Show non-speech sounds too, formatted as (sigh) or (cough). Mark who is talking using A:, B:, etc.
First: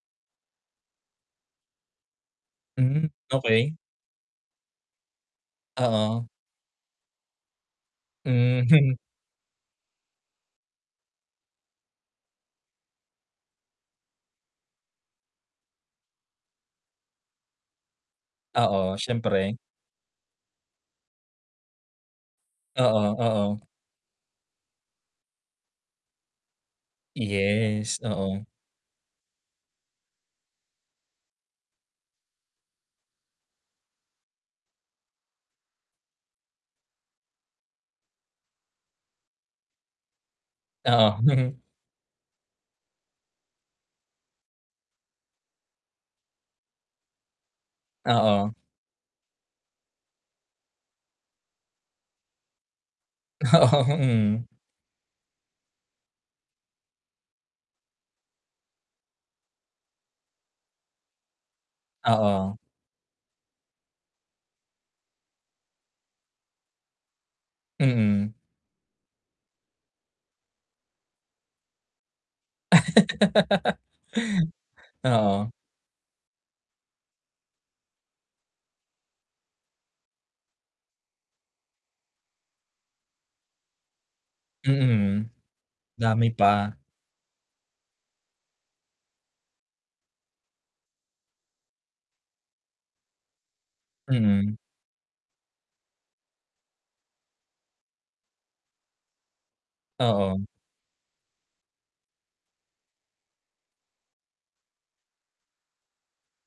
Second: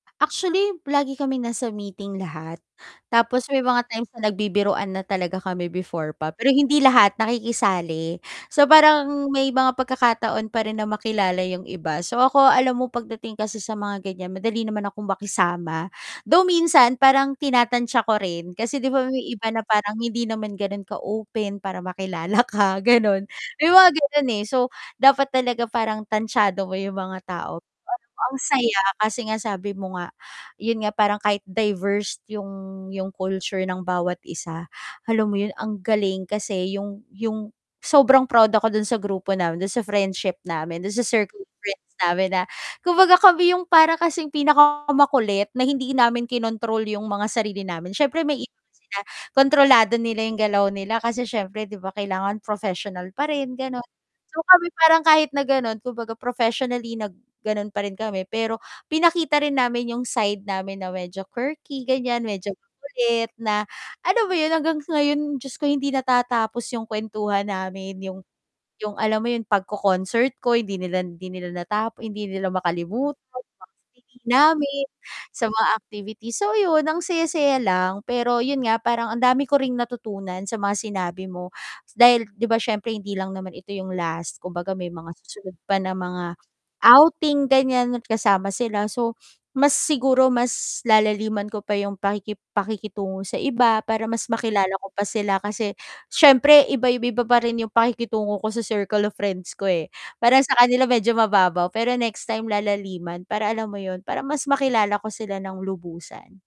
A: Actually, lagi kaming nasa meeting lahat.
B: Mm,
A: Tapos may
B: okey.
A: mga times na nagbibiruan na talaga kami before pa.
B: Oo.
A: Pero hindi lahat nakikisali. So
B: Mhm.
A: parang may mga pagkakataon pa rin na makilala 'yong iba. So ako alam mo, pagdating kasi sa mga ganiyan madali naman akong makisama. Though minsan parang tinatansya ko rin, kasi 'di
B: Oo,
A: ba may iba
B: siyempre.
A: na parang hindi naman gano'n ka-open para makilala ka,
B: Oo,
A: gano'n.
B: oo.
A: May mga gano'n, eh. So dapat talaga parang tantyado mo 'yong mga tao.
B: Yes,
A: Pero ang
B: oo.
A: saya, kasi nga sabi mo nga, 'yon nga, parang kahit diverse 'yong 'yong culture ng bawat isa, alam mo 'yon, ang galing kasi 'yong 'yong sobrang proud ako do'n sa grupo namin, do'n sa friendship namin, do'n sa
B: Oh.
A: circle of
B: (chuckles)
A: friends namin na kumbaga kami 'yong para kasing pinaka makulit na hindi namin kinontrol 'yong mga sarili namin. Siyempre may iba
B: Oo.
A: man sila kontrolado nila 'yong galaw nila kasi siyempre, 'di ba, kailangan professional pa rin, gano'n.
B: Oo,
A: So
B: mhm.
A: kami, parang kahit na gano'n, kumbaga professionally na gano'n pa rin kami pero pinakita rin namin 'yong side namin na medyo quirky, ganiyan. Medyo
B: Oo.
A: makulit, na alam mo 'yon hanggang ngayon, Diyos ko hindi natatapos 'yong kwentuhan namin. 'Yong
B: Mhm.
A: 'yong alam mo 'yong pagko-concert ko, hindi nila hindi nila nata hindi nila makalimutan. Mga
B: (laughs)
A: swimming namin, sa
B: Oo.
A: mga activity. So 'yon, ang saya-saya lang pero 'yon nga, parang ang dami ko ring natutunan sa mga sinabi mo, dahil 'di ba siyempre hindi lang naman ito 'yong last. Kumbaga may mga
B: Mm,
A: susunod pa ng mga
B: dami pa.
A: outing, ganiyan kasama sila. So mas siguro, mas lalaliman ko pa 'yong pakiki pakikitungo sa iba, para mas
B: Mm.
A: makilala ko pa sila kasi siyempre iba iba iba pa rin 'yong pakikitungo ko sa circle of friends ko, eh.
B: Oo.
A: Parang sa kanila medyo mababaw, pero next time lalaliman para alam mo 'yon, para mas makilala ko sila ng lubusan.